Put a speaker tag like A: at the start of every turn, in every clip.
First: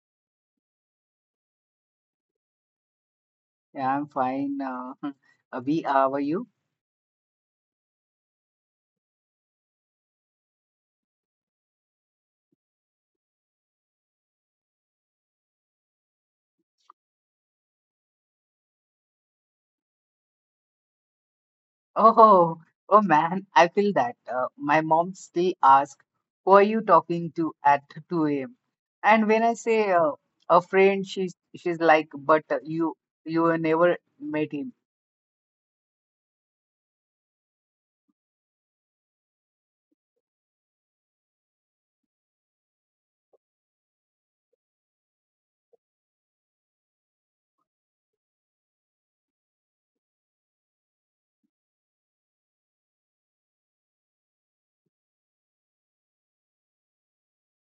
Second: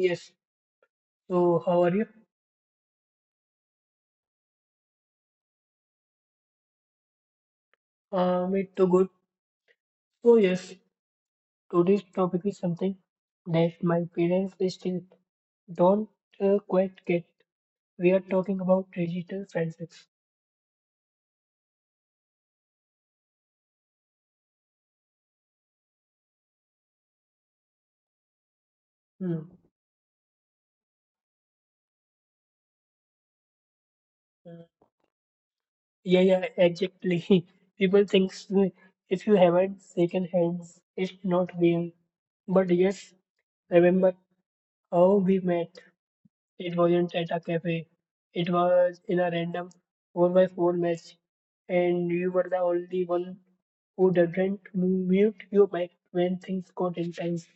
A: Yes. So, how are you?
B: Yeah, I'm fine. Abhi, how are you?
A: It's too good. So, yes, today's topic is something that my parents they still don't quite get. We are talking about digital friendships.
B: Oh, oh man, I feel that. My mom still asks, who are you talking to at 2 a.m.? And
A: Hmm.
B: when I say a friend, she's like, but you have never met
A: Mm,
B: him,
A: Yeah, yeah, exactly. People think so, if you haven't shaken hands, it's not real. But yes, remember how we met. It wasn't at a cafe. It was in a random 4 by 4 match, and you were the only one who didn't mute your mic when things got intense.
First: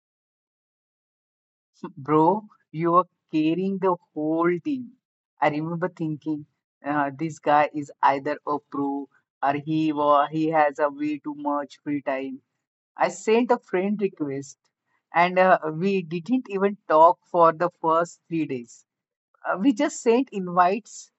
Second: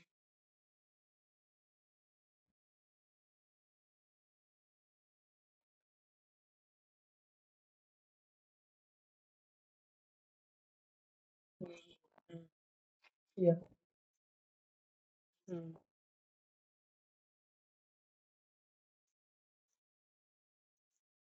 B: bro. You are carrying the whole team. I remember thinking, this guy is either a pro or he has a way too much free time. I sent
A: Yeah.
B: a friend request and
A: Mm.
B: we didn't even talk for the first 3 days. We just sent invites,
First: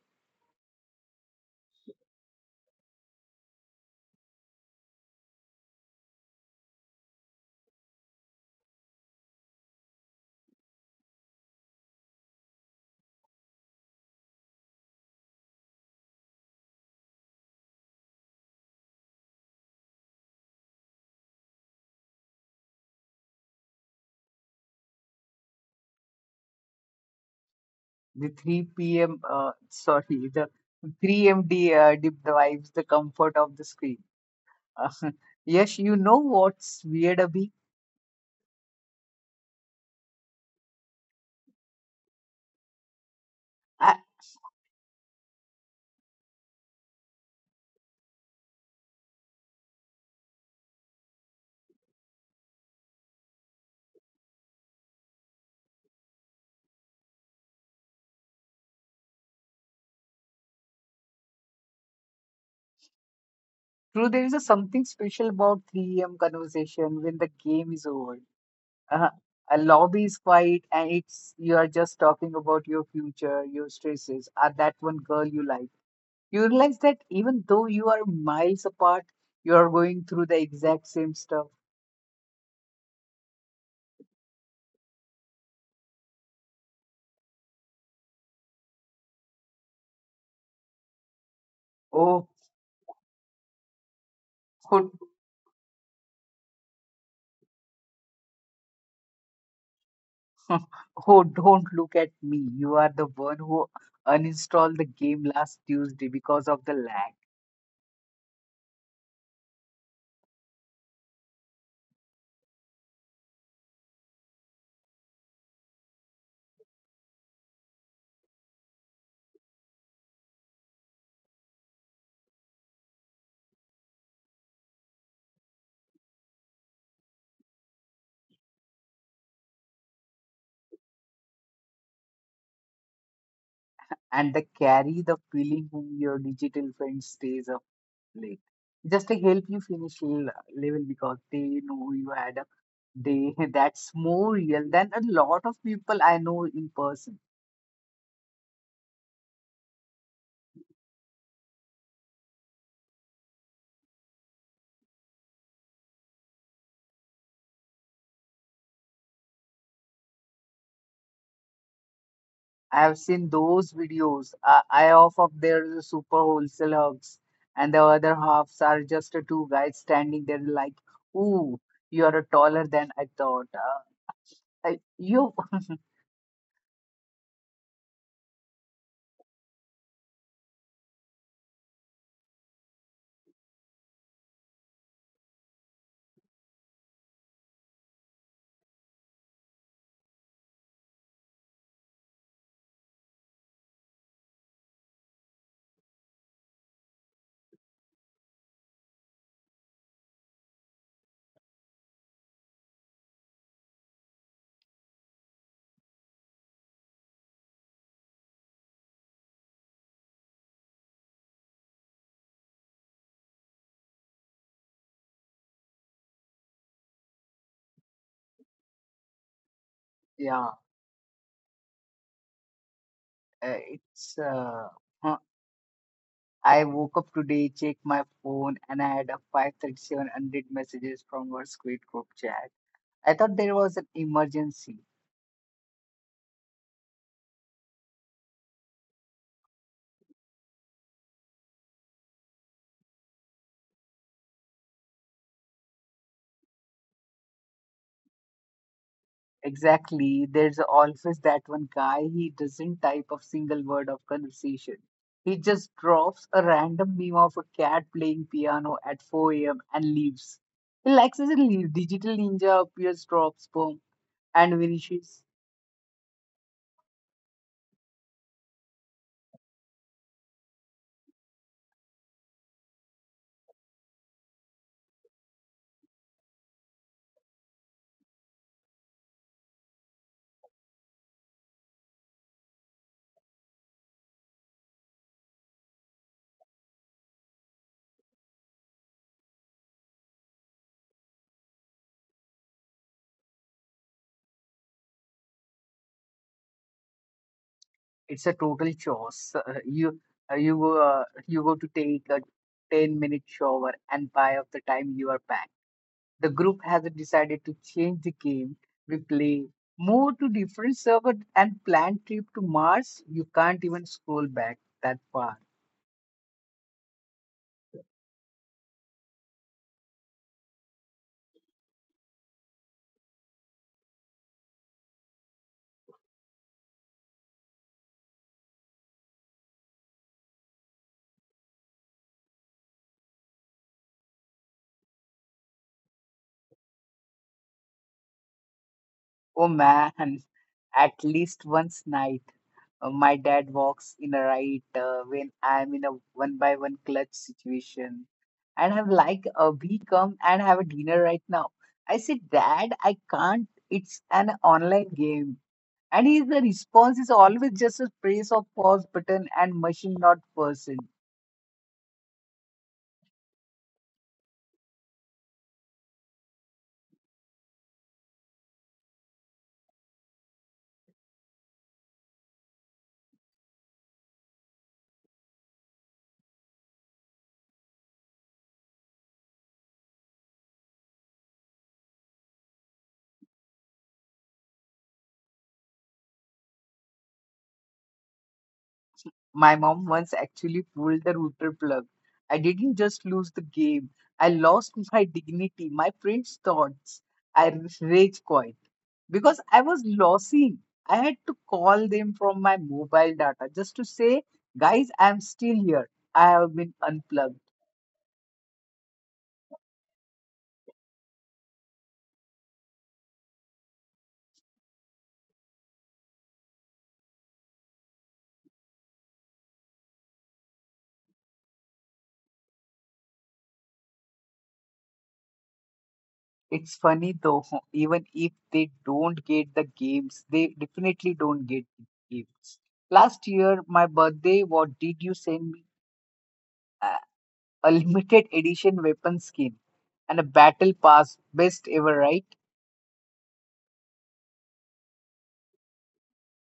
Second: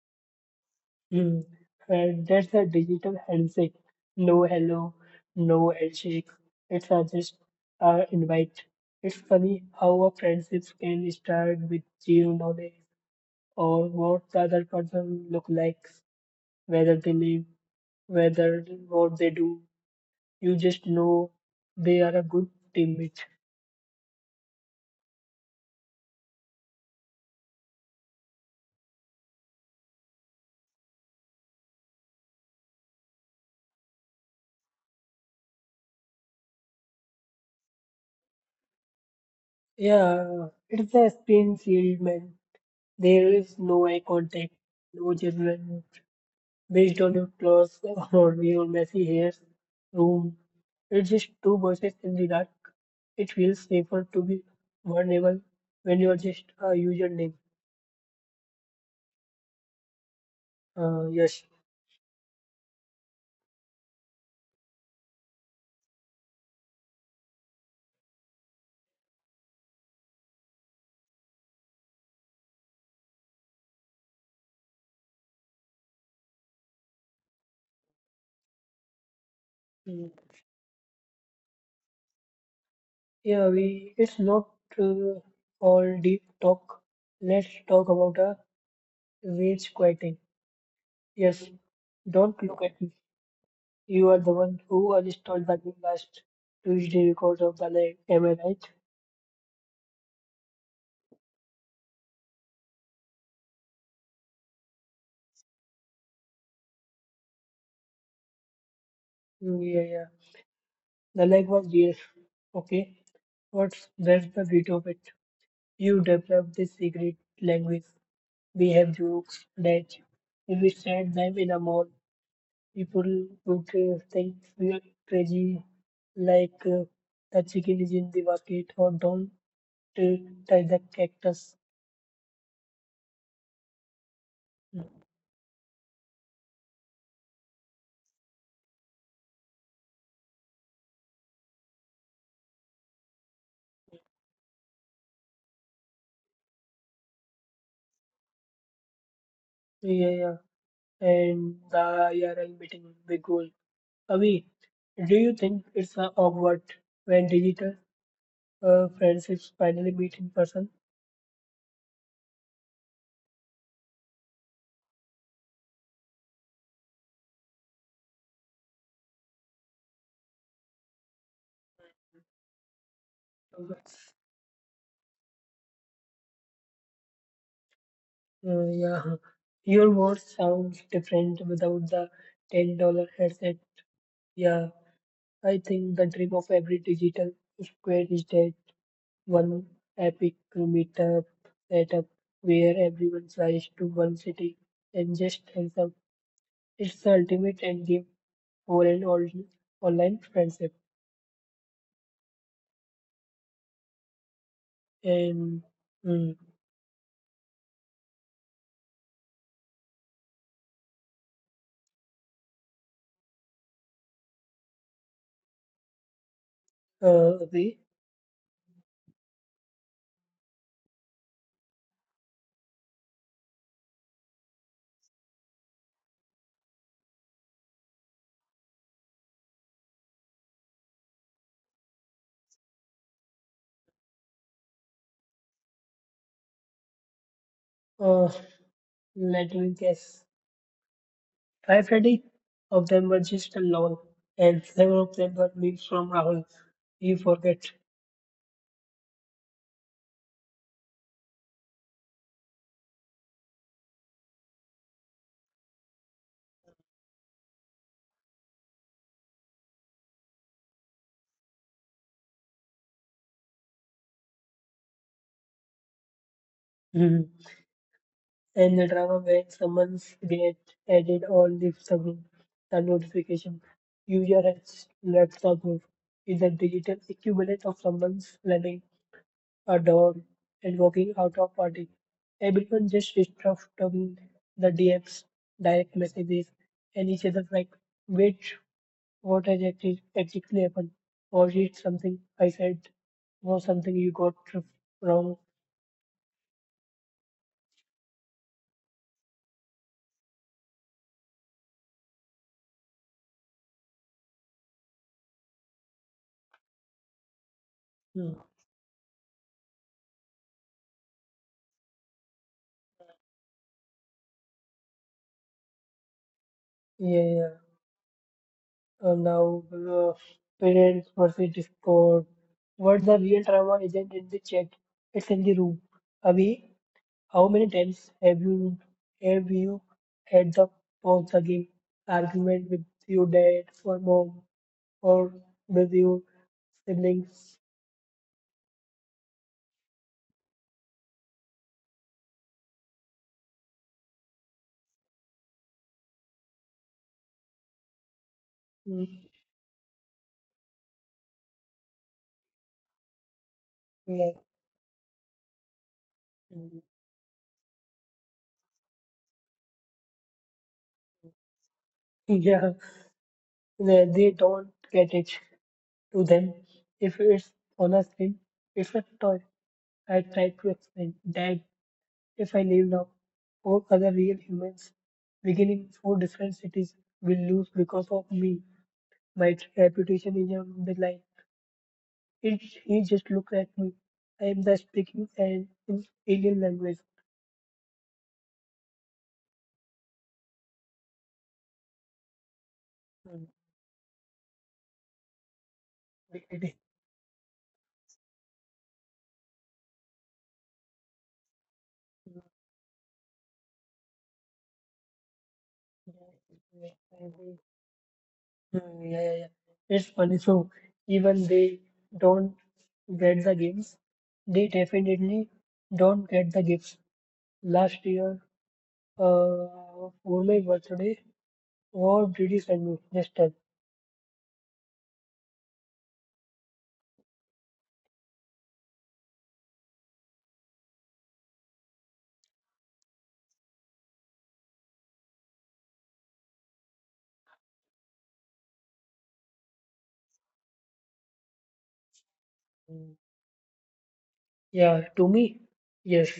A: Mm. And that's a digital handshake. No hello, no handshake. It's a just invite. It's funny how a friendship can start with zero knowledge or what the other person look like, whether they live, whether what they do. You just know they are a good teammate.
B: the 3 p.m., sorry, the 3MD deep the comfort of the screen. Uh, yes, you know what's weird, Abhi?
A: Yeah, it's a spin field, man. There is no
B: I,
A: eye contact, no judgment based on your clothes or your messy hair, room. It's just two voices in the dark. It feels safer to be vulnerable when you are just a username. Yes.
B: True, there is a something special about 3 a.m. conversation when the game is over. Uh, a lobby is quiet and it's you are just talking about your future, your stresses, or that one girl you like. You realize that even though you are miles apart, you are going
A: Mm.
B: through the exact same stuff.
A: Yeah, we. It's not uh, all deep talk. Let's talk about a rage quieting. Yes.
B: Oh,
A: Don't look at me. You are the one
B: oh,
A: who installed the game last Tuesday because of the lag. Am I right?
B: oh, don't look at me. You are the one who uninstalled the game last Tuesday because of the lag,
A: Yeah, yeah. The lag was real. Okay. What's that's the beauty of it? You developed this secret language. We have jokes that if we said them in a mall, people would think we are crazy, like the chicken is in the bucket or don't uh, touch the cactus.
B: and the carry the feeling whom your digital friend stays up late. Just to help you finish level because they know you had a day that's more real than a lot of people I know in person.
A: Yeah, yeah. And the IRL meeting, big goal. Avi, do you think it's awkward when digital friendships finally meet in person?
B: I have seen those videos. I half of their super wholesale hugs, and the other halves are just two guys standing there like, "Ooh, you are taller than I thought."
A: Uh,
B: I, you,
A: yeah, your voice sounds different without the $10 headset. Yeah, I think the dream of every digital square is that one epic meetup setup where everyone flies to one city and just hangs out. It's the ultimate end game for an all online friendship. And mm, Abhi,
B: yeah, it's. Huh. I woke up today, checked my phone, and I had a 537 unread messages from our Squid group chat. I thought there was an emergency.
A: Uh, let me guess. Five, Freddy? Of them were just a lol, and seven of them were memes from Rahul. You forget.
B: Exactly. There's always that one guy, he doesn't type a single word of conversation. He just drops a random meme of a cat playing piano at 4 a.m. and leaves. He likes his leave. Digital Ninja appears, drops bomb, and vanishes.
A: Mhm. And the drama where someone's get added or leaves the group. The notification. User has left the group is a digital equivalent of someone's running a door and walking out of party. Everyone just stuff talking the DMs, direct messages, and each other like, wait. Exactly happened? Was it something I said? Was something you got r- wrong?
B: It's a total chores. Uh, you you go to take a 10-minute shower and by of the time you are back, the group has decided to change the
A: Hmm.
B: game we play, move to different server and plan trip to Mars. You can't even scroll back that far.
A: Yeah, yeah. Now, parents versus Discord. What the real drama isn't in the chat, it's in the room. Abhi, how many times have you had the pause the game argument with your dad or mom or with your siblings?
B: Oh man, at least once night, my dad walks in a right when I'm in a one by one clutch situation. And I'm
A: Hmm.
B: like, we come and have a dinner right now. I said, Dad, I can't. It's
A: Yeah.
B: an online game. And his the response is always just a press of pause button and machine not person.
A: Yeah. They don't get it. To them, if it's on a screen, it's a toy. I tried to explain that if I leave now, four other real humans, beginning four different cities, will lose because of me. My reputation is on the line. It, he just looked at me. I am the speaking and in alien language.
B: My mom once actually pulled the router plug. I didn't just lose the game. I lost my dignity, my friends' thoughts. I rage quit because I was losing. I had to call them from my mobile data just to say, guys, I'm still here. I have been unplugged.
A: Yeah, yeah, yeah. It's funny. So even they don't get the games, they definitely don't get the gifts. Last year, for my birthday, what did you send me? Just tell.
B: It's funny though, even if they don't get the games, they definitely don't get gifts. Last year, my birthday, what did you send me? Uh, a limited edition weapon skin and a battle pass, best ever, right?
A: Yeah, to me, yes.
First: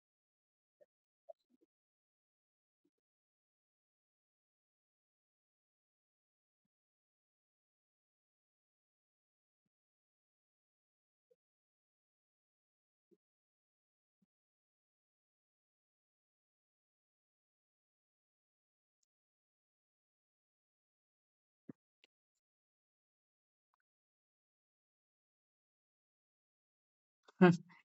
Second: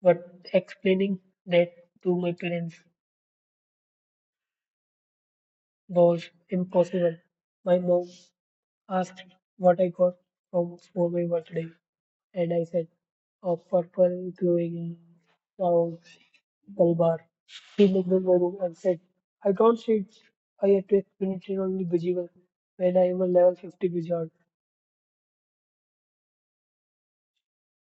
A: But explaining that to my parents was impossible. My mom asked what I got from for my birthday, and I said, of purple glowing clouds, Dalbar. He looked in my room and said, I don't see it. I had to experience it only Bijival when I am a level 50 wizard.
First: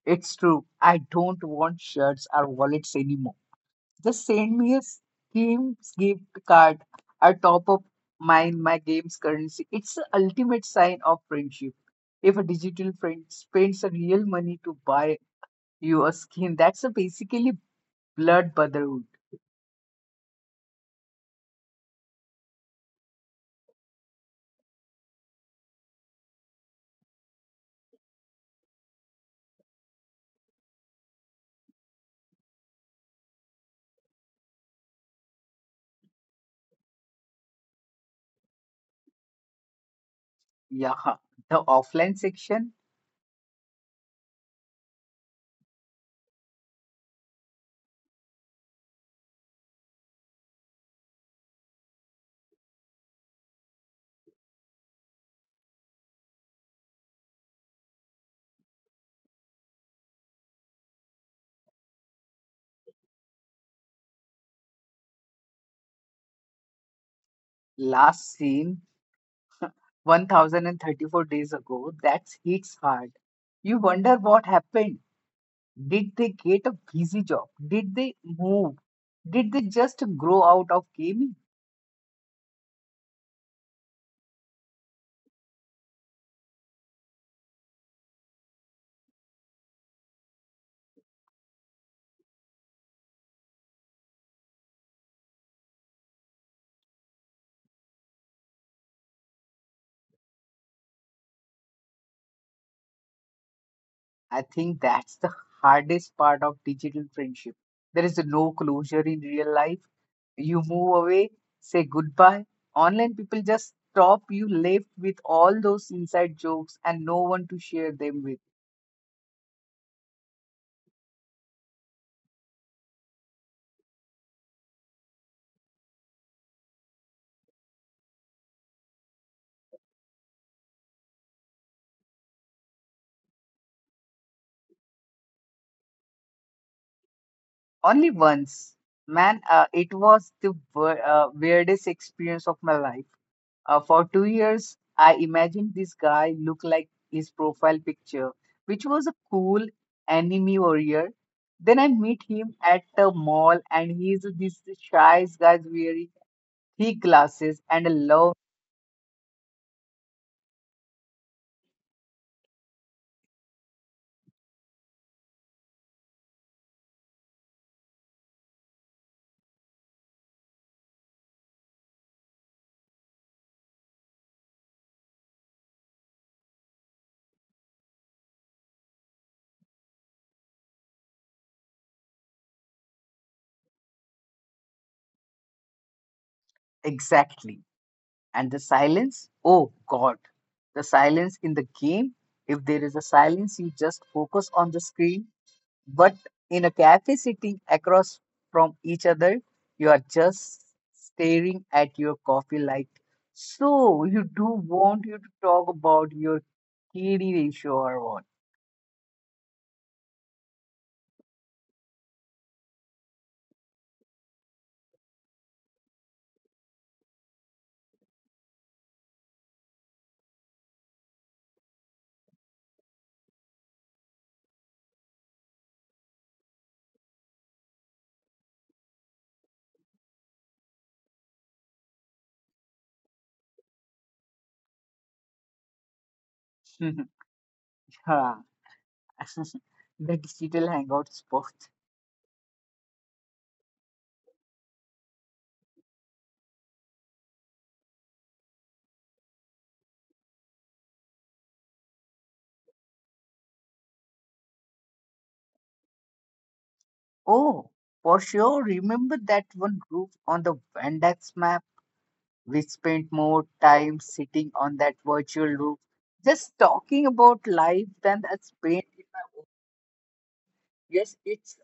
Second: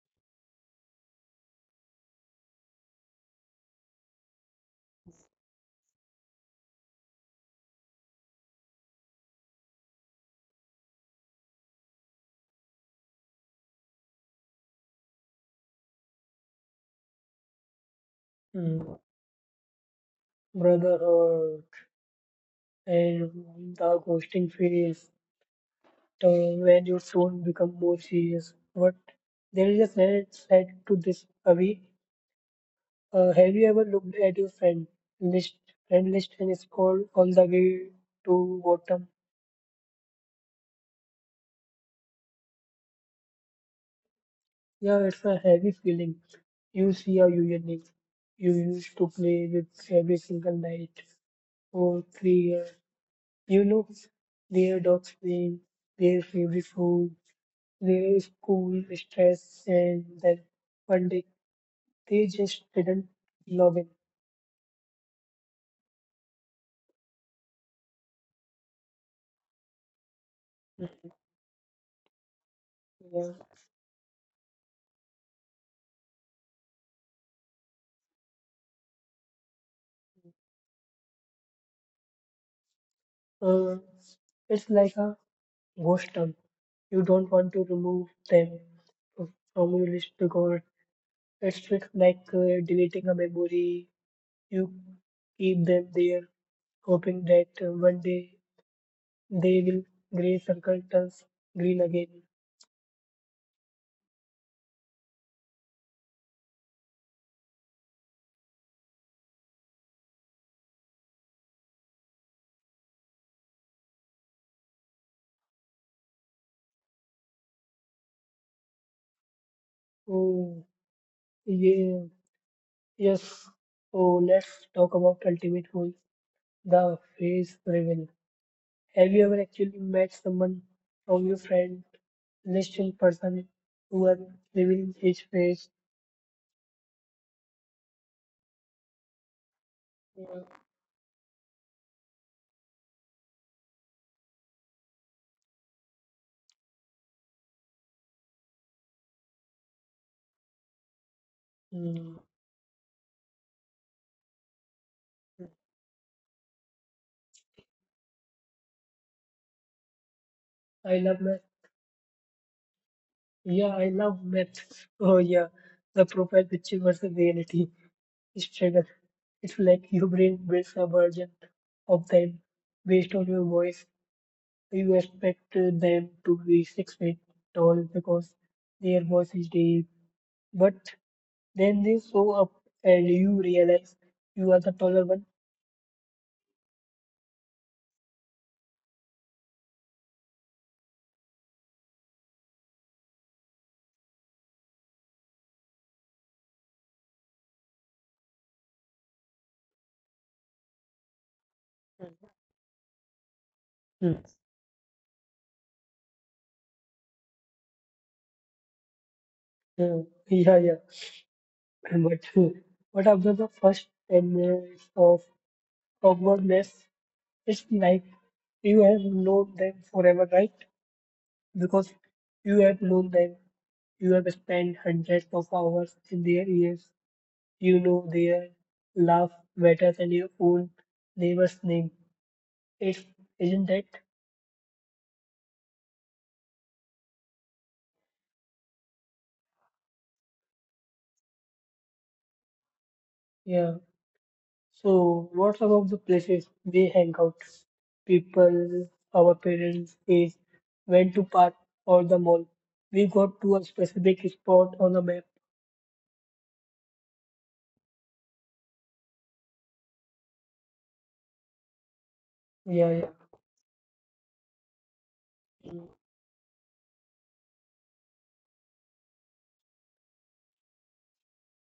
B: It's true. I don't want shirts or wallets anymore. Just send me a games gift card. I top up mine my game's currency. It's the ultimate sign of friendship if a digital friend spends a real money to buy your skin, that's a basically blood
A: Mm.
B: brotherhood.
A: Brotherhood and the ghosting phase, the, when you soon become more serious. But there is a sad side to this, Avi. Have you ever looked at your list, friend list and scrolled all the way to bottom?
B: Yeah. The offline section,
A: Yeah, it's a heavy feeling. You see how you unique. You used to play with every single night for 3 years. You know their dogs name, their favorite food, their school stress, and then one day they just didn't log in.
B: last seen 1034 days ago, that hits hard.
A: Yeah.
B: You wonder what happened. Did they get a busy job? Did they move? Did they just grow out of gaming?
A: Uh, it's like a ghost town. You don't want to remove them from your list because it's just like deleting a memory. You keep them there, hoping that one day they will gray circle turns green again.
B: I think that's the hardest part of digital friendship. There is no closure in real life. You move away, say goodbye. Online people just stop, you left with all those inside jokes and no one to share them with.
A: Oh, yeah, yes. Oh, let's talk about ultimate goal, the phase reveal. Have you ever actually met someone from your friend list in person who are revealing his face?
B: Only once. Man, it was the weirdest experience of my life. For 2 years, I imagined this guy looked like his profile picture, which was a cool anime warrior. Then I
A: Mm,
B: meet him at the mall, and he's this shy guy wearing thick glasses and a love.
A: I love math. Yeah, I love math. Oh yeah, the profile picture versus reality struggle. It's like your brain builds a version of them based on your voice. You expect them to be 6 feet tall because their voice is deep. But then they show up and you realize you are the taller one.
B: Exactly. And the silence, oh God, the silence in the game. If there is a silence, you just focus on the screen. But in a cafe sitting across from each other, you are just staring at your coffee like, so
A: Hmm.
B: you do want you to talk about your KD ratio or what?
A: Uh, yeah, yeah. But uh, but after the first 10 minutes of awkwardness, it's like you have known them forever, right? Because you have known them. You have spent hundreds of hours in their ears. You know their laugh better than your own neighbor's name. It's, isn't it?
B: Huh. The digital hangout spot.
A: Yeah. So, what about the places we hang out? People, our parents, age, went to park or the mall. We got to a specific spot on the map.
B: Oh, for sure. Remember that one group on the Venn Dex map? We
A: Yeah,
B: spent more time sitting on that virtual roof, just talking about life than I spent in my own. Yes, it's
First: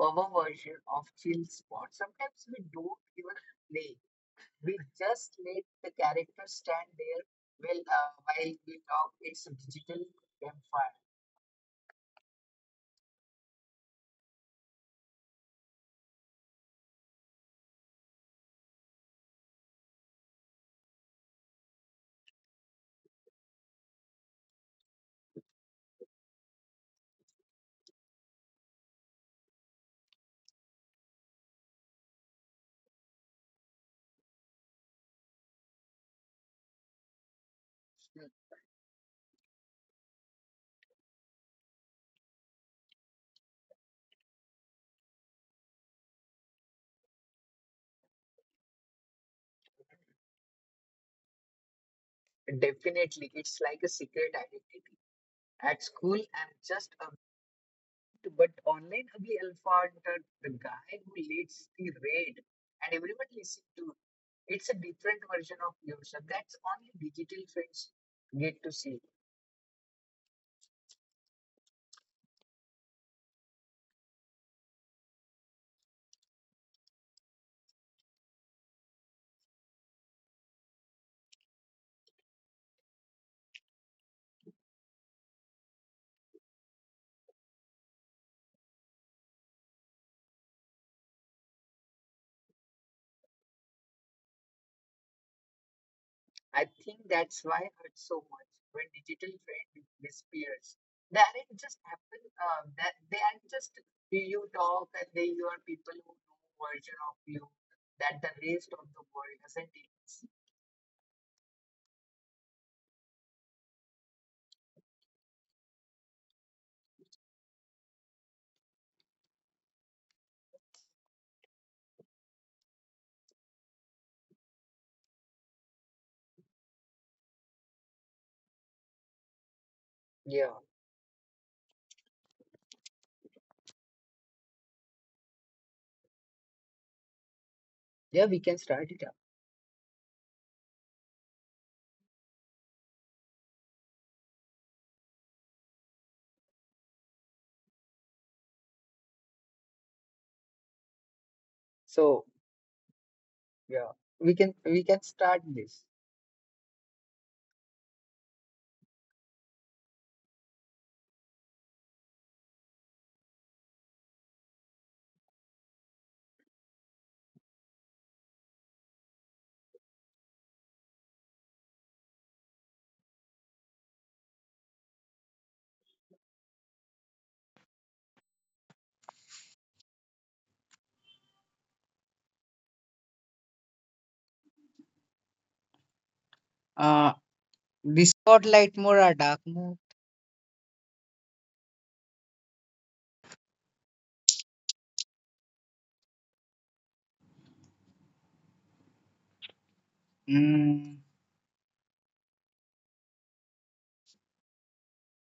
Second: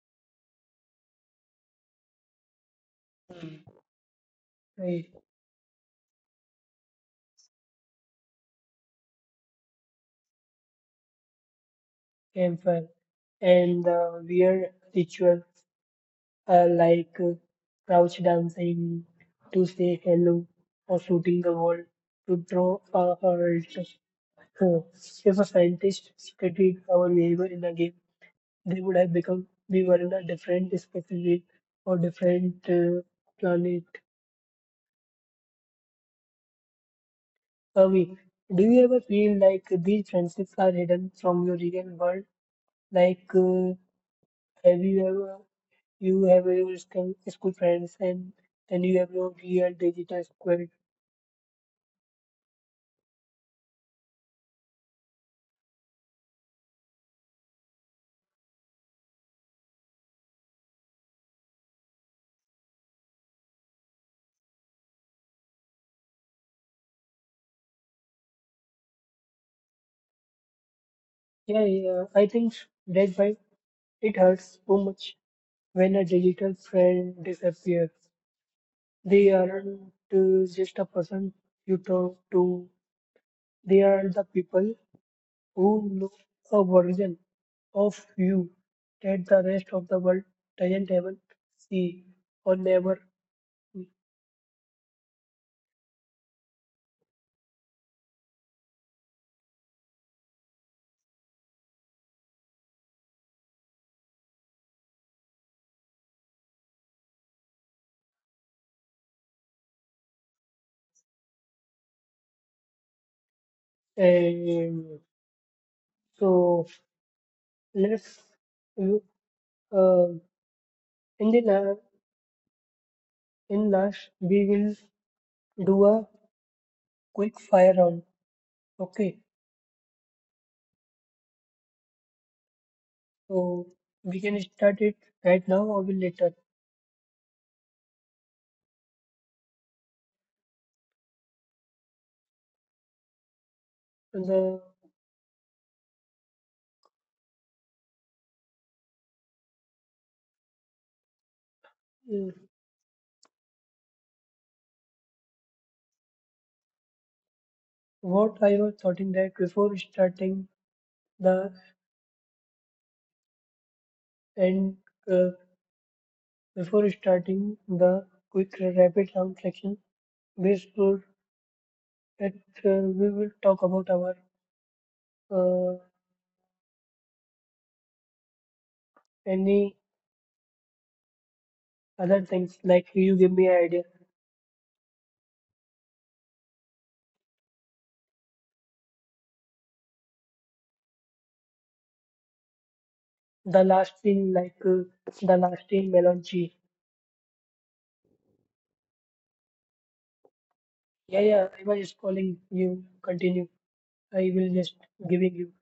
B: our version of chill spot. Sometimes we don't even play. We
A: yeah. I-
B: just let the character stand there well, while we talk. It's a digital campfire.
A: Campfire and the weird ritual, like crouch dancing to say hello or shooting the world to throw a hurt. Huh. If a scientist studied our behavior in a game, they would have become we were in a different species or different planet. Avi, do you ever feel like these friendships are hidden from your real world? Like, have you ever you have your school friends and then you have your real digital squad?
B: Hmm. Definitely, it's like a secret identity. At school, I'm just a bit, but online, Abhi Alpha, the guy who leads the raid, and everyone listen to. It's a different version of yourself. That's only digital friends get to see.
A: Yeah, yeah. I think that's why it hurts so much when a digital friend disappears. They aren't just a person you talk to. They are the people who know a version of you that the rest of the world doesn't even see or never.
B: I think that's why it hurts so much when digital trend disappears. They aren't just happen. That they aren't just you talk and they you are people who know version of you that the rest of the world doesn't even see.
A: And so let's uh, in the la in last we will do a quick fire round. Okay.
B: Yeah,
A: So we can start it right now or will later.
B: yeah, we can start it up.
A: So,
B: So
A: the
B: yeah, we can start this.
A: what I was thinking that before starting the and uh, before starting the quick rapid round section, we should that we will talk about our uh, any other things like you give me an idea.
B: Uh, this got light mode or dark mode?
A: The last thing like the last thing melon cheese. Yeah,
B: Mm.
A: yeah. I was just calling you. Continue. I will just giving you.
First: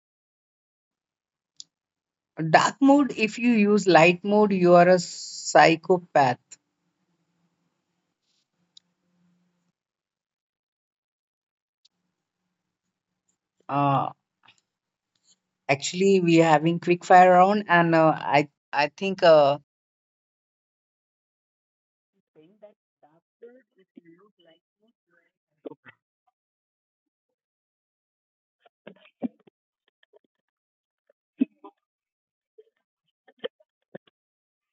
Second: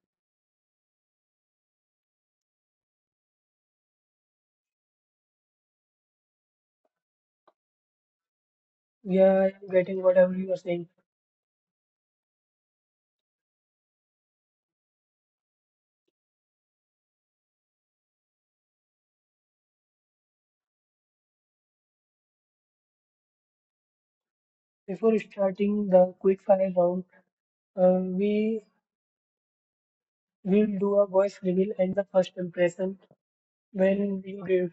B: Dark mode, if you use light mode, you are a psychopath.
A: Yeah, I'm getting whatever you are saying.
B: Actually, we are having quick fire round, and I think
A: Before starting the quickfire round, we will do a voice reveal and the first impression when we did.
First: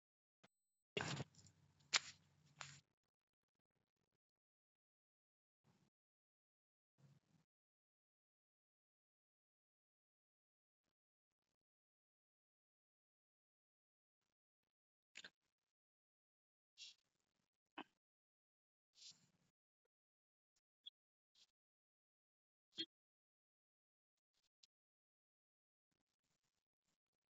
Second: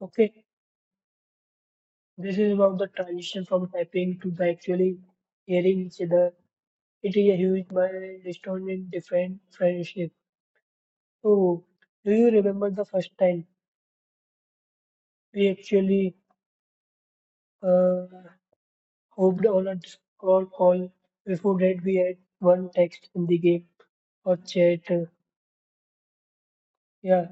A: Okay, this is about the transition from typing to the actually hearing each other. It is a huge milestone in different friendship. So, do you remember the first time we actually uh, hopped on a Discord call? Before that, we had one text in the game or chat. Yeah.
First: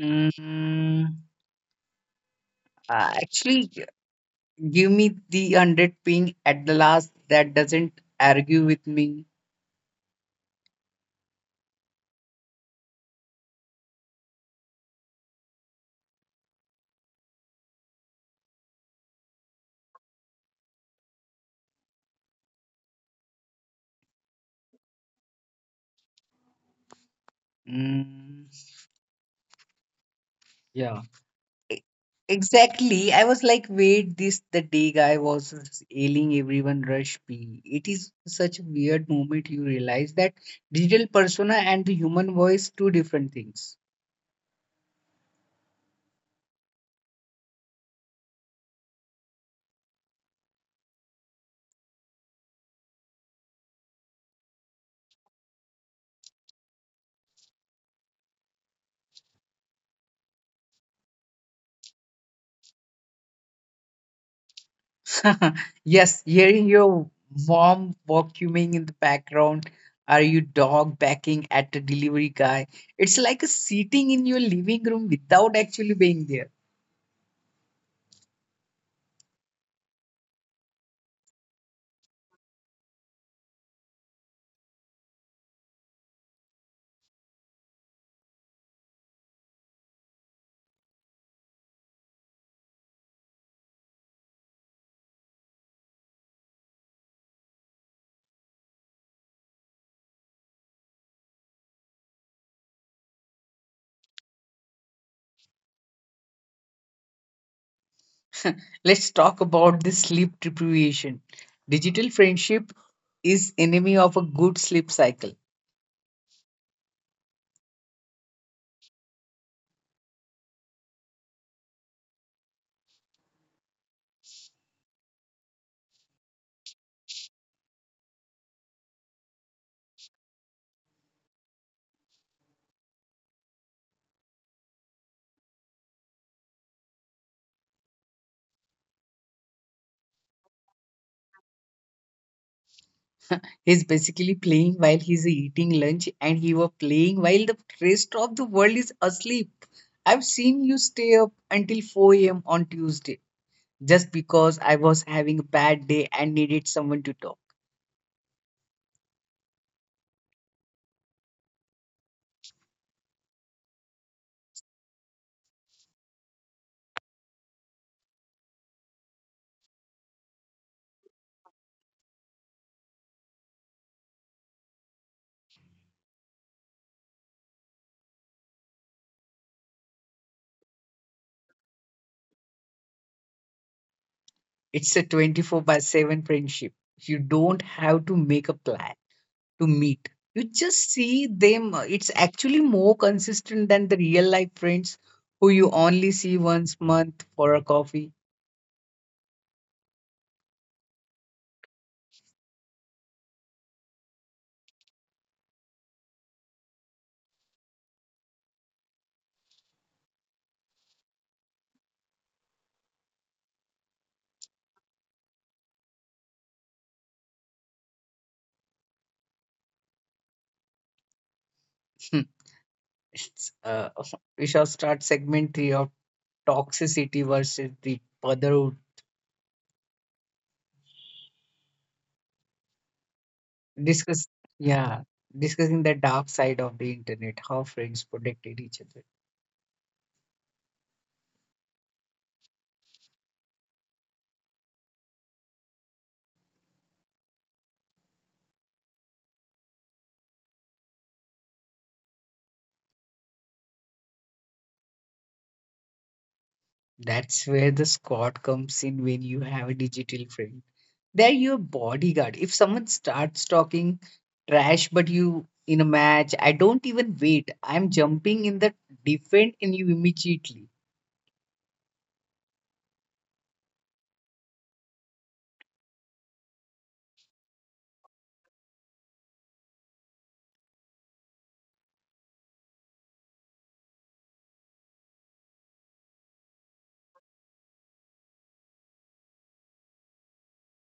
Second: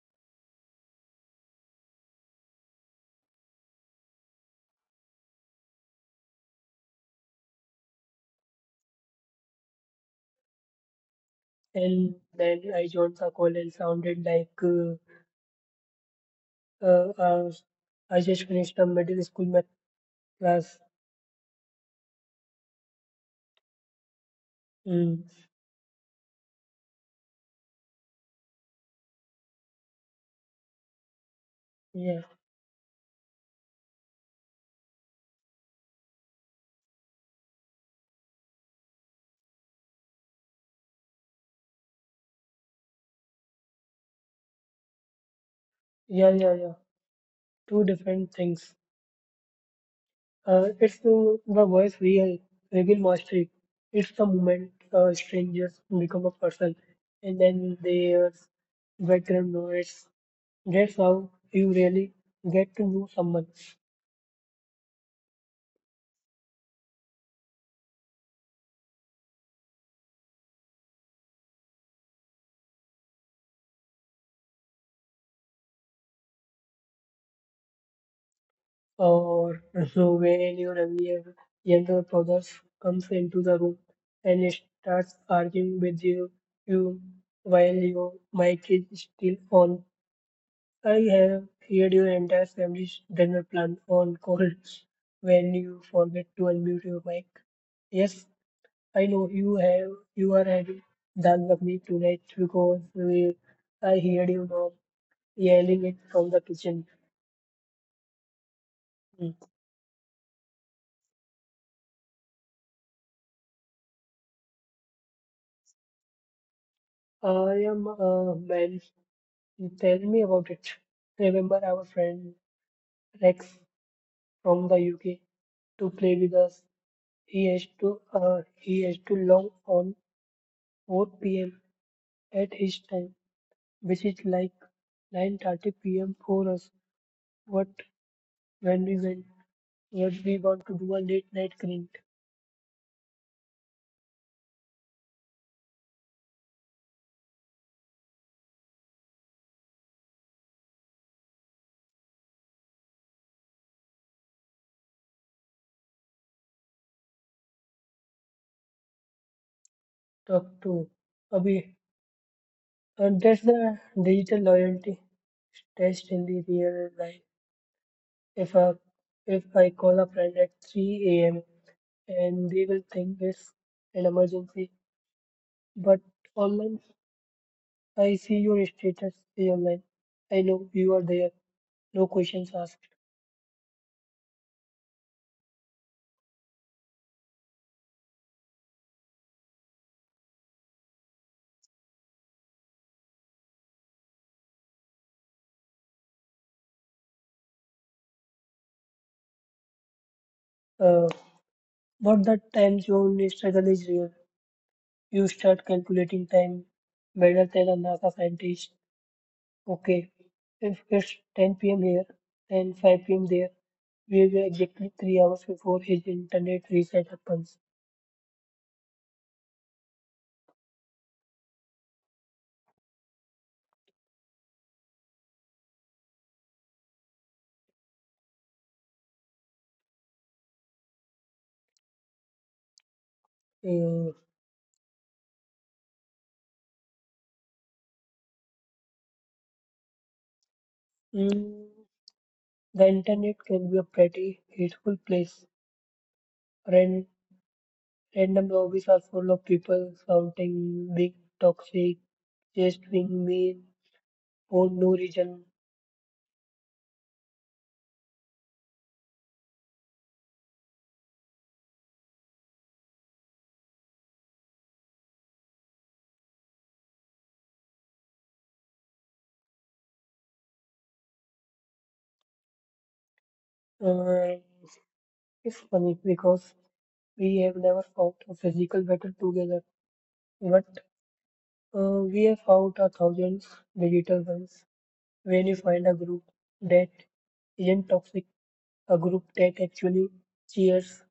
B: mm, actually give me the hundred ping at the last that doesn't argue with me.
A: And then I joined the call and sounded like uh, uh, I just finished a middle school math class. Mm,
B: Mm, yeah. e-
A: yeah,
B: exactly. I was like, wait, this the day guy was ailing everyone rush P. It is such a weird moment you realize that digital persona and the human voice two different things.
A: yeah. Two different things. The voice real, real mastery. It's the moment strangers become a person, and then there's background noise. That's how you really get to know someone.
B: Yes, hearing your mom vacuuming in the background or your dog barking at the delivery guy, it's like a sitting in your living room without actually being there.
A: Or so when your younger brother comes into the room and starts arguing with you, you while your mic is still on. I have heard your entire family's dinner plan on call when you forget to unmute your mic. Yes, I know you are having dal makhni tonight because we, I heard you mom yelling it from the kitchen.
B: Let's
A: Hmm.
B: talk about the sleep deprivation. Digital friendship is enemy of a good sleep cycle.
A: I am a man. Tell me about it. Remember our friend Rex from the UK to play with us. He has to log on 4 p.m. at his time, which is like 9:30 p.m. for us. What when we went, what we want to do a late night clean
B: He's basically playing while he's eating lunch and he were playing while the rest of the world is asleep. I've seen you stay up until 4 a.m. on Tuesday just because I was having a bad day and needed someone to talk.
A: talk to Abhi. And that's the digital loyalty test in the real life. If I if I call a friend at 3 a.m. and they will think it's an emergency. But online, I see your status say online. I know you are there, no questions asked.
B: It's a 24 by 7 friendship. You don't have to make a plan to meet. You just see them. It's actually more consistent than the real life friends who you only see once month for a coffee.
A: Uh, but that time zone struggle is real. You start calculating time better than a NASA scientist. Okay, if it's 10 p.m. here, then 5 p.m. there, we were exactly 3 hours before his internet reset happens.
B: It's, we shall start segment three of toxicity versus the brotherhood.
A: Uh,
B: Discuss, yeah, discussing the dark side of the internet, how friends protected each other.
A: mm, the internet can be a pretty hateful place. Random lobbies are full of people shouting, being toxic, just being mean for no reason.
B: That's where the squad comes in when you have a digital friend. They're your bodyguard. If someone starts talking trash, but you in a match, I don't even wait. I'm jumping in the defend and you immediately.
A: Uh, it's funny because we have never fought a physical battle together, but we have fought a thousands digital ones. When you find a group that isn't toxic, a group that actually cheers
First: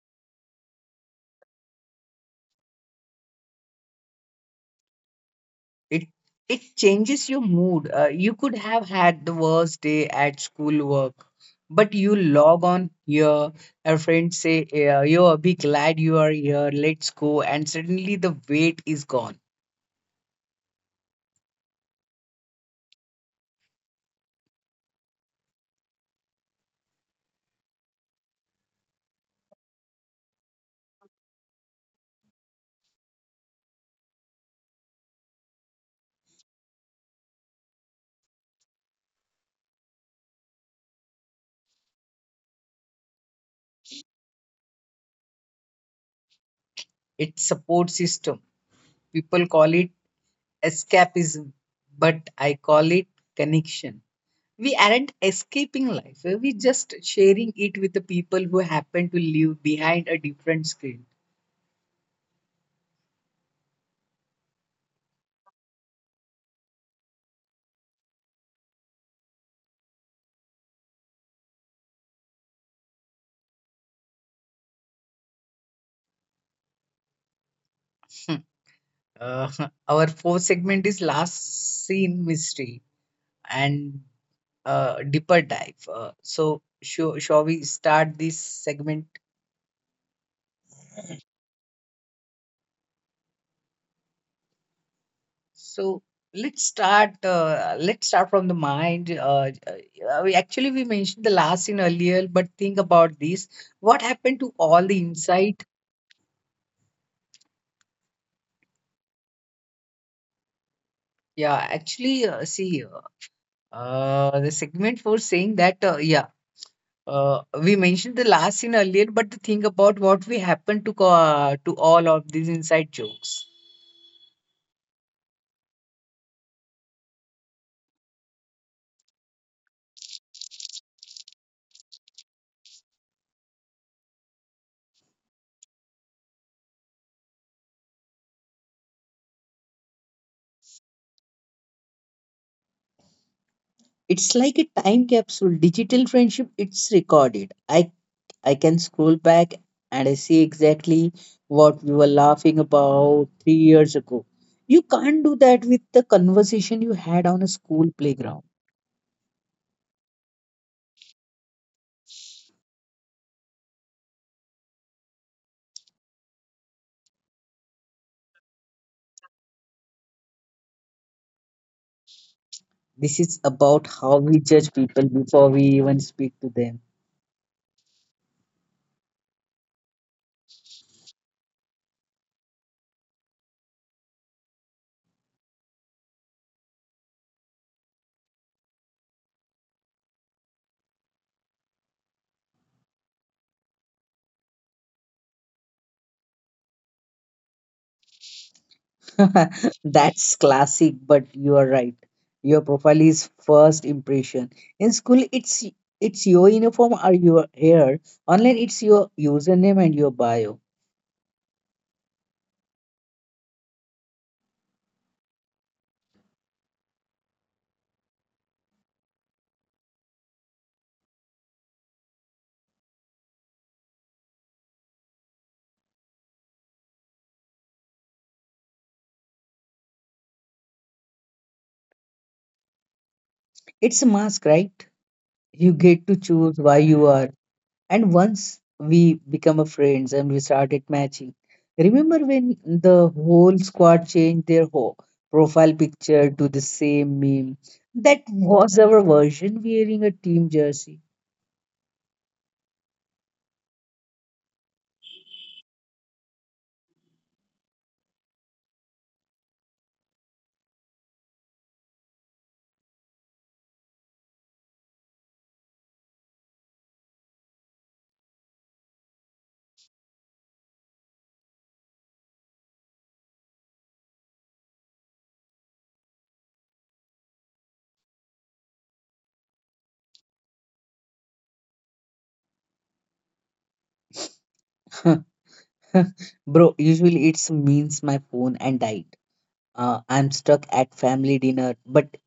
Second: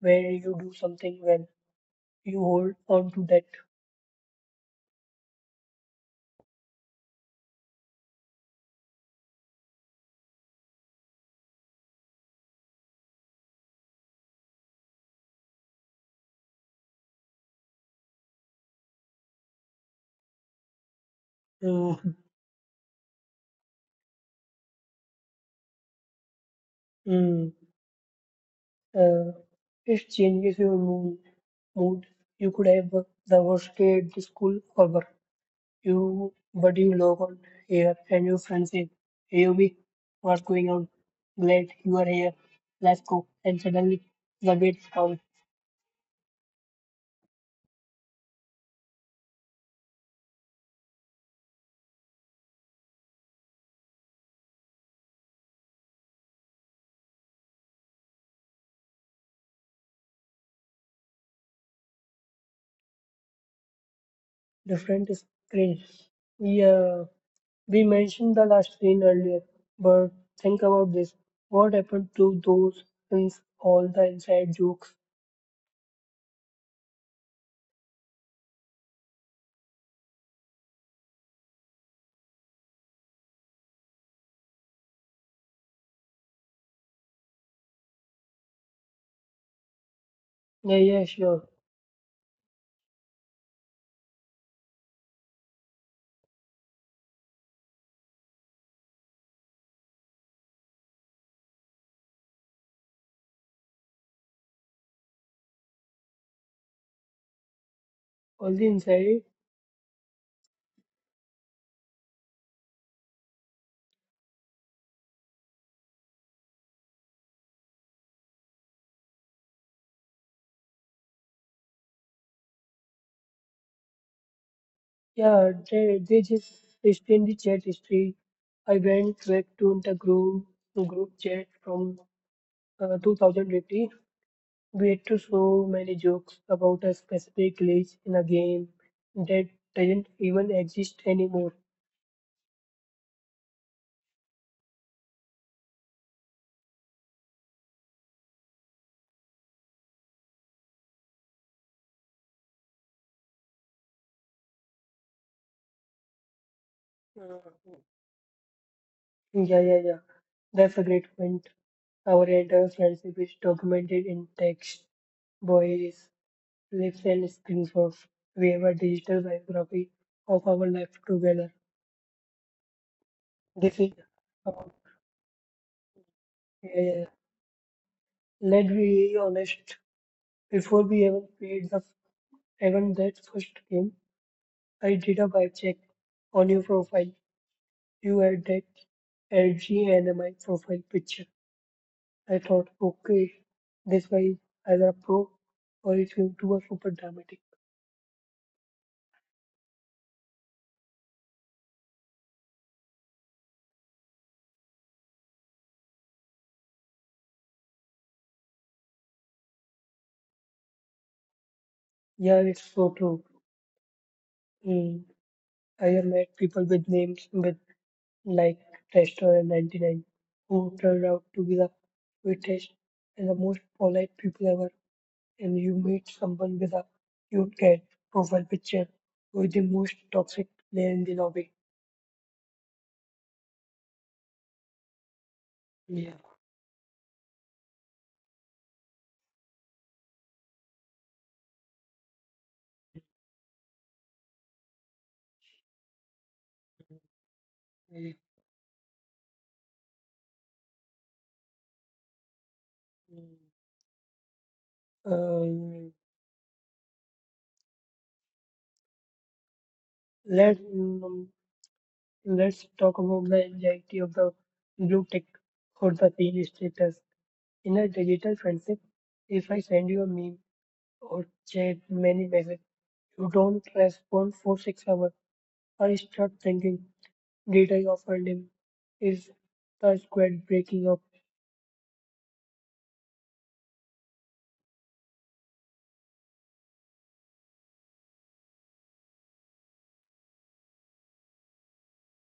A: where you do something well, you hold on to that.
B: It it changes your mood. You could have had the worst day at school work, but you log on here. A friend say, "Yo, be glad you are here. Let's go." And suddenly the weight is gone.
A: Mm, mm. Uh, it changes your mood. Mood. You could have the worst day at the school or work. But you log on here and your friend says, "Hey, Obi, what's going on? Glad you are here. Let's go." And suddenly, the gate is down.
B: It's support system, people call it escapism, but I call it connection. We aren't escaping life, we're just sharing it with the people who happen to live behind a different screen.
A: Different screen. Yeah, we mentioned the last screen earlier, but think about this. What happened to those and all the inside jokes?
B: Hmm. Uh, our fourth segment is last scene mystery and deeper dive. So, shall we start this segment?
A: Yeah, yeah, sure.
B: So let's start. Let's start from the mind. We actually we mentioned the last in earlier, but think about this. What happened to all the insight?
A: All the inside.
B: Yeah, actually, see, the segment for saying that. Yeah, we mentioned the last in earlier, but the thing about what we happened to to all of these inside jokes.
A: Yeah, they just paste in the chat history. I went back to the group chat from 2020. We had to so many jokes about a specific glitch in a game that doesn't even exist anymore.
B: It's like a time capsule. Digital friendship. It's recorded. I can scroll back and I see exactly what we were laughing about 3 years ago. You can't do that with the conversation you
A: Uh,
B: had on a school playground.
A: yeah, yeah, yeah. That's a great point. Our entire friendship is documented in text, voice, lips, and screenshots. We have a digital biography of our life together.
B: This is
A: This
B: about
A: is,
B: how we
A: uh,
B: judge people before we even speak to
A: yeah,
B: them.
A: yeah, yeah. Let's be honest, before we even played the even that first game, I did a vibe check on your profile. You had that LG NMI profile picture. I thought, okay, this guy is either a pro or he's going to be super dramatic.
B: That's classic, but you are right. Your profile is first impression. In school, it's your uniform or your hair. Online, it's your username and your bio.
A: Yeah, it's so true. Mm. I have met people with names with like Tester and 99 who turned out to be the sweetest and the most polite people ever, and you meet someone with a cute cat profile picture who is the most toxic player in the lobby.
B: It's a mask, right? You get to
A: Yeah.
B: choose why you are. And once we become a friends and we started matching. Remember when the whole squad changed their whole profile picture to the same meme?
A: Mm,
B: That was our version wearing a team jersey.
A: mm. Um, let's mm, let's talk about the anxiety of the blue tick for the pin status in a digital friendship. If I send you a meme or chat many messages, you don't respond for 6 hours. I start thinking, did I offend him? Is the squad breaking up?
B: Bro, usually it's means my phone and died. I'm stuck at family dinner, but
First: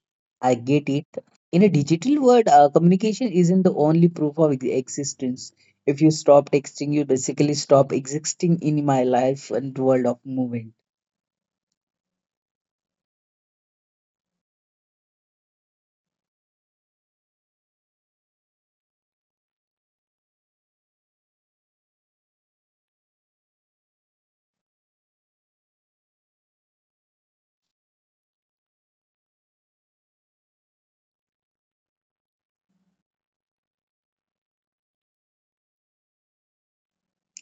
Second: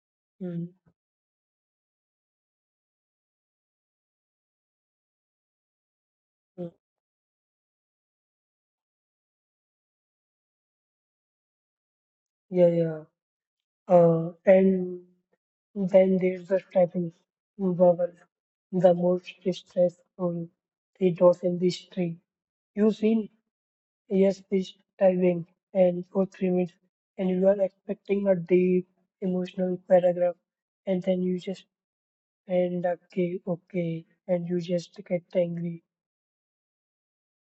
B: I
A: Mm,
B: get it. In a digital world, communication isn't the only proof of existence. If you stop
A: mm.
B: texting, you basically stop existing in my life and world of movement.
A: Yeah, yeah. And then there's the typing vowel, the most stressful three dots in this tree. You have seen yes, this typing and for 3 minutes, and you are expecting a deep emotional paragraph, and then you just end up, okay, okay, and you just get angry.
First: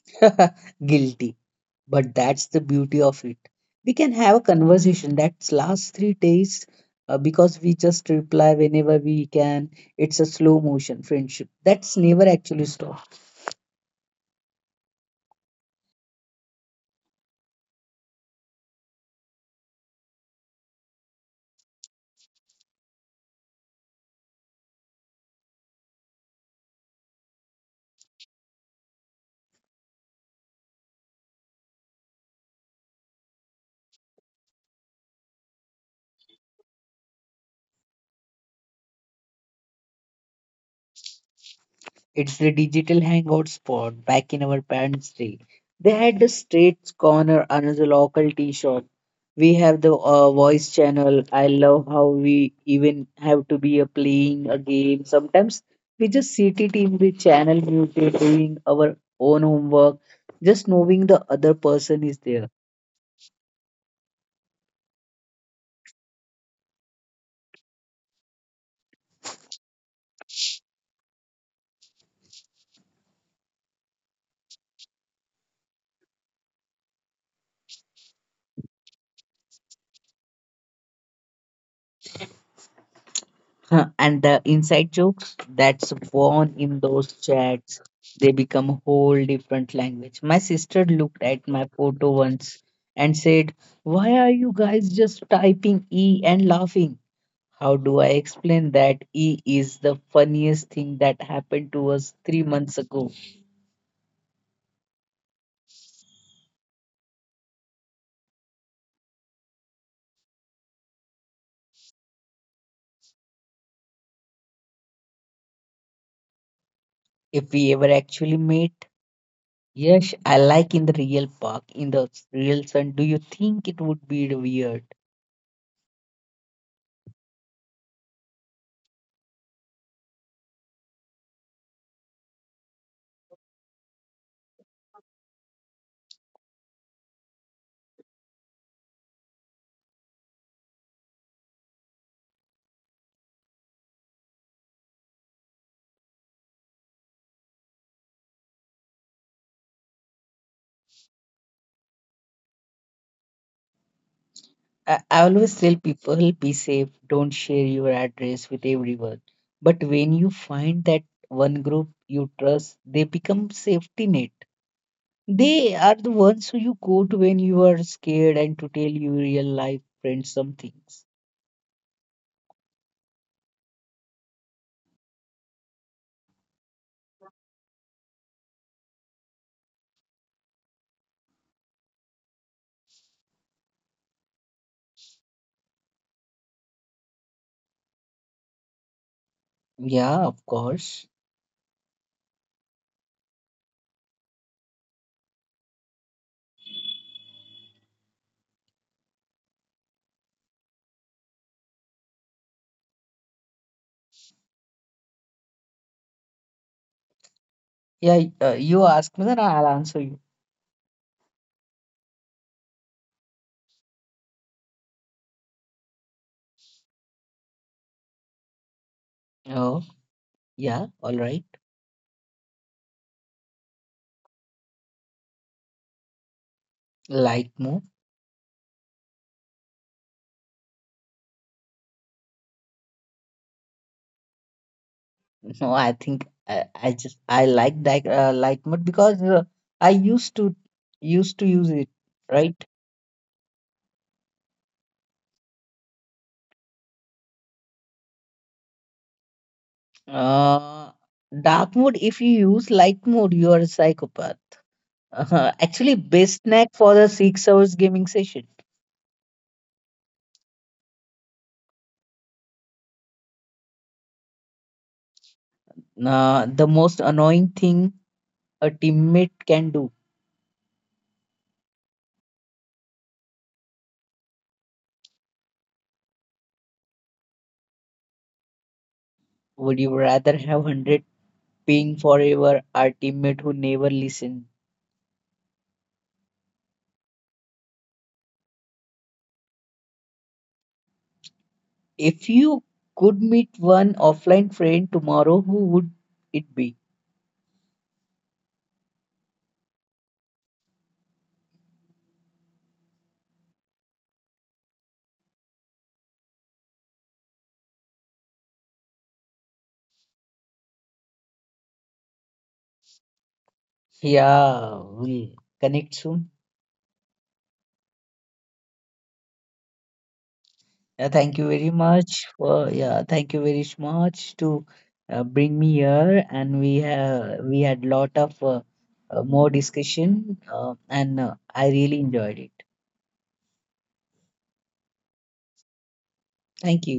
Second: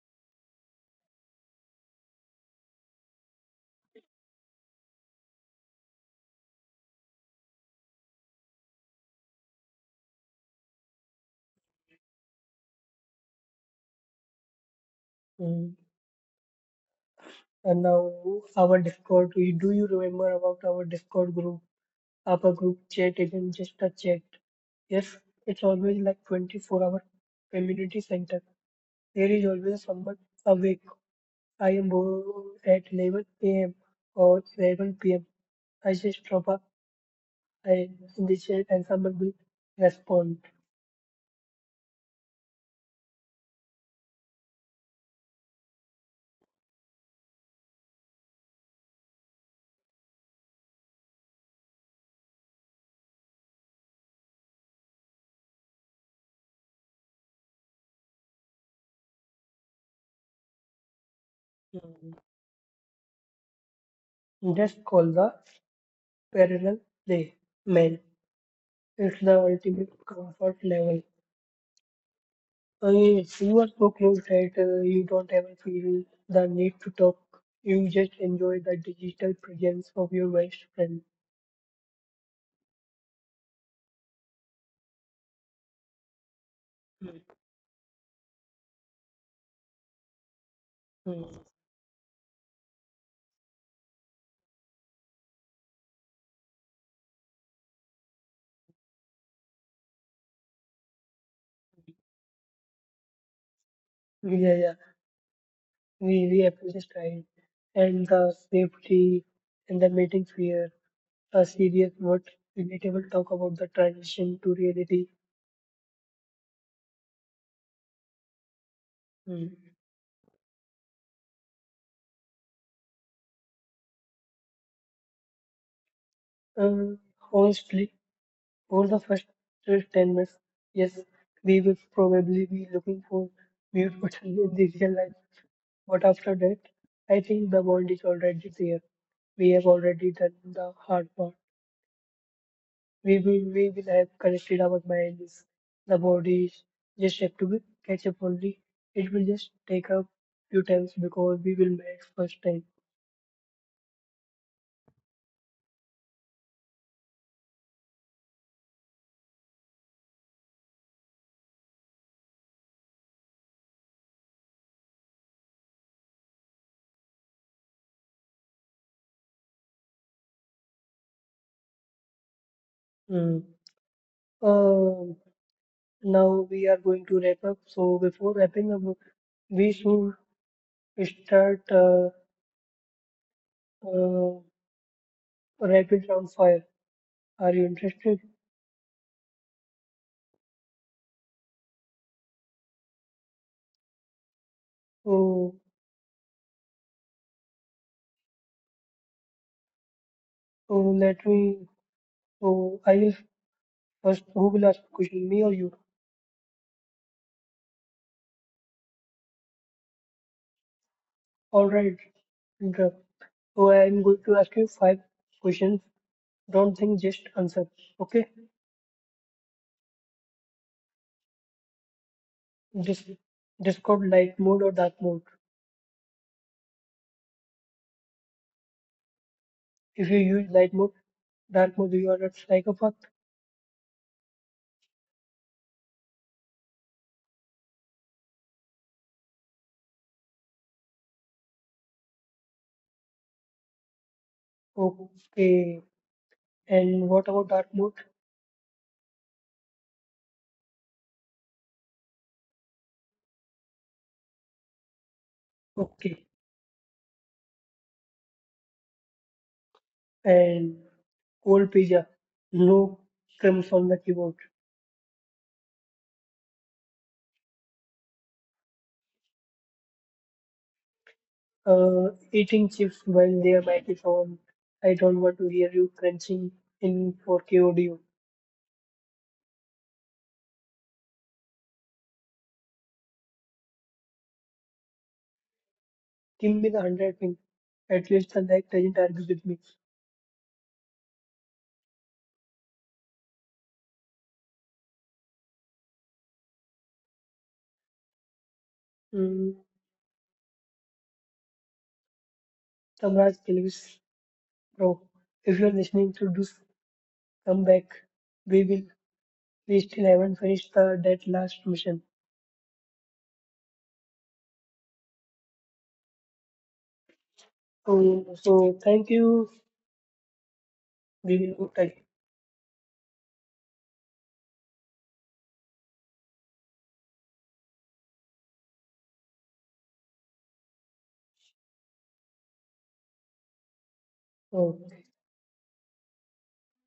B: Guilty. But that's the beauty of it. We can have a conversation that lasts 3 days because we just reply whenever we can. It's a slow motion friendship. That's never actually stopped.
A: Mm. And now our Discord, do you remember about our Discord group? Our group chat isn't just a chat. Yes, it's always like 24-hour community center. There is always someone awake. I am bored at 11 a.m. or 11 p.m. I just drop a line in the chat and someone will respond.
B: It's the digital hangout spot back in our parents' day. They had the street corner, another local tea shop. We have the voice channel. I love how we even have to be playing a game. Sometimes we just sit it in the channel muted, doing our own homework, just knowing the other person
A: Mm.
B: is there.
A: Just call the parallel play man. It's the ultimate comfort level. Yes, you are so close that you don't ever feel the need to talk. You just enjoy the digital presence of your best friend.
B: Huh, and the inside jokes that's born in those chats, they become a whole different language. My sister looked at my photo once and said, why are you guys just typing e and laughing? How do I explain that e is the funniest thing that happened to us 3 months ago?
A: Yeah, yeah. We appreciate time and the safety and the meeting fear. A serious but relatable talk about the transition to reality.
B: If we ever actually met,
A: Hmm.
B: yes, I like in the real park in the real sun, do you think it would be weird?
A: Um, Honestly, over the first 10 minutes, yes, we will probably be looking for mute button in the real life. But after that, I think the bond is already there. We have already done the hard part. We will have corrected our minds. The bodies just have to be catch up only. It will just take a few times because we will meet first time.
B: I always tell people be safe, don't share your address with everyone. But when you find that one group you trust, they become safety net. They are the ones who you go to when you are scared and to tell your real life friends some things.
A: Hmm. Um, now we are going to wrap up. So before wrapping up, we should start uh, rapid round fire. Are you interested?
B: Yeah, of course.
A: So, so let me. So I will first. Who will ask the question? Me or you?
B: Yeah, you ask me, then I'll answer you.
A: All right. Indra. So I am going to ask you five questions. Don't think, just answer. Okay?
B: Oh, yeah, all right.
A: Dis Discord light mode or dark mode?
B: Light mode?
A: If you use light mode, dark mode, you are a psychopath.
B: No, I think I like that light mode because I used to use it, right?
A: Okay. And what about dark mode?
B: Uh, dark mode, if you use light mode, you are a psychopath. Actually,
A: Okay.
B: best snack for the 6 hours gaming session.
A: And cold pizza. No crumbs on the keyboard.
B: The most annoying thing a teammate can do.
A: Eating chips while their mic is on. I don't want to hear you crunching in 4K audio.
B: Would you rather have 100 ping forever, our teammate who never listens?
A: Give me the 100 ping. At least the like doesn't argue with me.
B: If you could meet one offline friend tomorrow, who would it be?
A: Mm, Samraj Kilvis, bro. If you're listening to this, come back. We will. We still haven't finished that last mission.
B: Yeah, we'll connect soon.
A: So thank you.
B: Yeah,
A: We will go. Thank you.
B: thank you very much to bring me here, and we had lot of more discussion, and I really enjoyed it.
A: Oh.
B: Thank you.